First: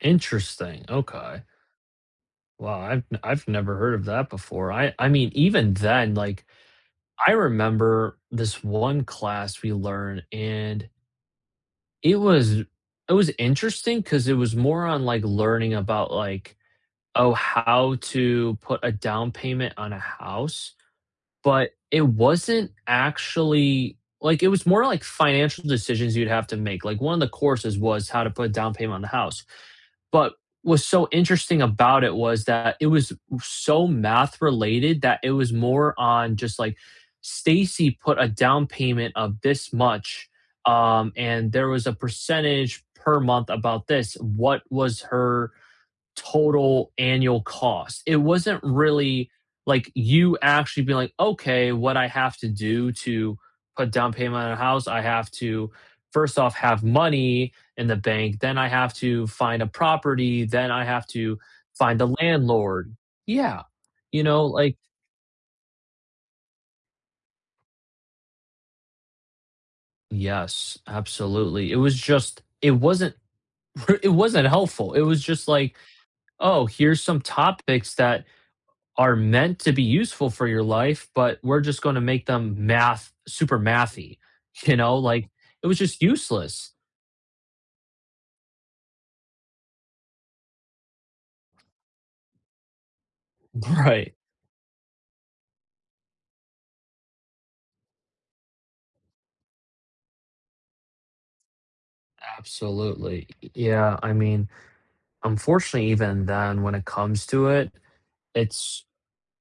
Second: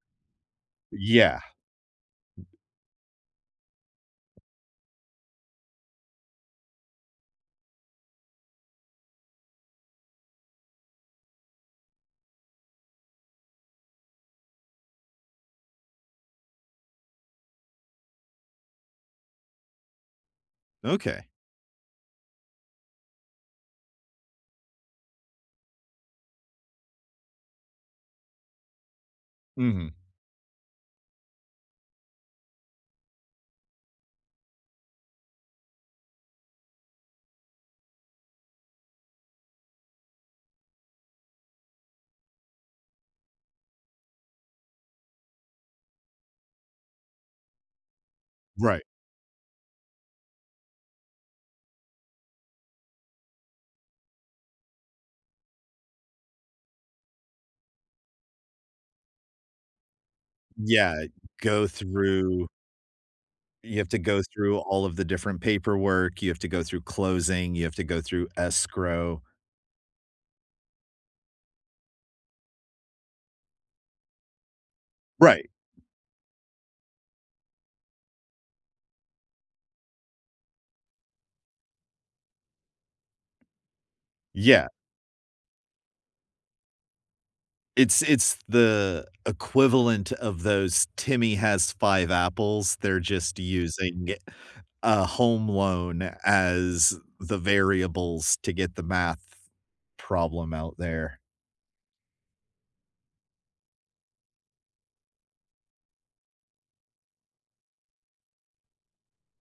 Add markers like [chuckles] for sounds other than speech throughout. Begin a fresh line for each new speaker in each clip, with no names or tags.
Interesting,
Yeah.
okay. Well, I've I've never heard of that before, I I mean, even then, like, I remember this 1 class we learn and it was it was interesting 'cause it was more on, like, learning about, like, oh, "How to put a down payment on a house?"
Okay.
But it wasn't actually like, it was more, like, financial decisions you'd have to make, like 1, the courses was how to put down payment on the house,
Mhm.
but what's so interesting about it was that, it was so math related that it was more on just, like, "Stacy put a down payment of this much, um, and there was a percentage per month about this, what was her total annual cost?" It wasn't
Right.
really like, you actually be, like, "Okay, what I have to do to put down payment on a house? I have to first off have money in the bank, then I have to find a property, then I
Yeah,
have to
go
find a
through
landlord." Yeah,
You have to go
you know,
through
like
all of the different paperwork, you have to go through closing, you have to go through escrow
Yes, absolutely, it was just it wasn't [chuckles] it wasn't helpful, it was just,
Right.
like, "Oh, here's some topics that are meant to be useful for your life, but we're just gonna make them math super mathy,"
Yeah.
you know, like, it was just useless.
It's it's the equivalent of those "Timmy has 5 apples," they're just using
Right.
a home loan as the variables to get the math problem out there.
Absolutely, y yeah, I mean, unfortunately, even then when it comes to it, it's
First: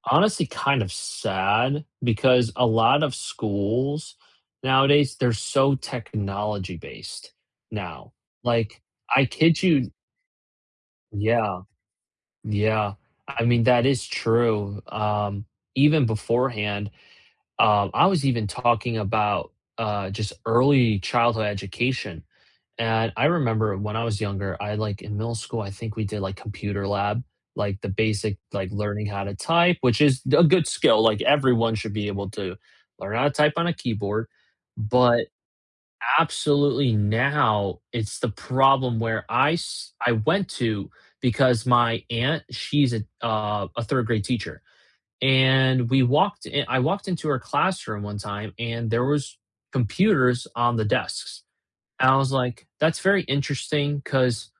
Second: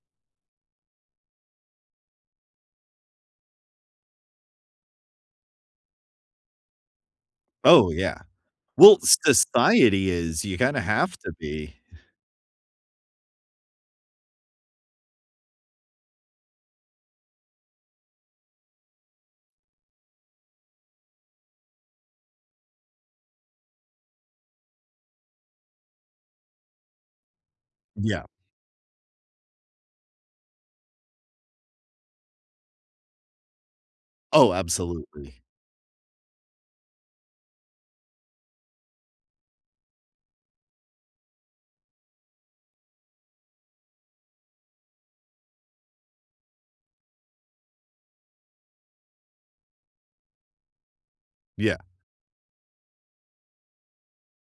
honestly kind of sad, because a lot of schools nowadays, they're so technology-based,
Oh,
now,
yeah.
like,
Well,
I kid you
society is you kinda have to
Yeah.
be
Yeah, I mean, that is true, um, even beforehand, um, I was even talking about, uh, just early childhood education, and, I remember when I was younger, I like, in middle school, I think we did, like, computer lab, like, the
Yeah.
basic, like, learning how to type, which is the a good skill, like, everyone should be able to learn how to type on a keyboard,
Oh,
but
absolutely.
absolutely now it's the problem where I s I went to because my aunt, she's a uh, a 3rd grade teacher, and we walked in I walked into her classroom one time and there was computers on the desks;
Yeah.
I was, like that's very interesting 'cause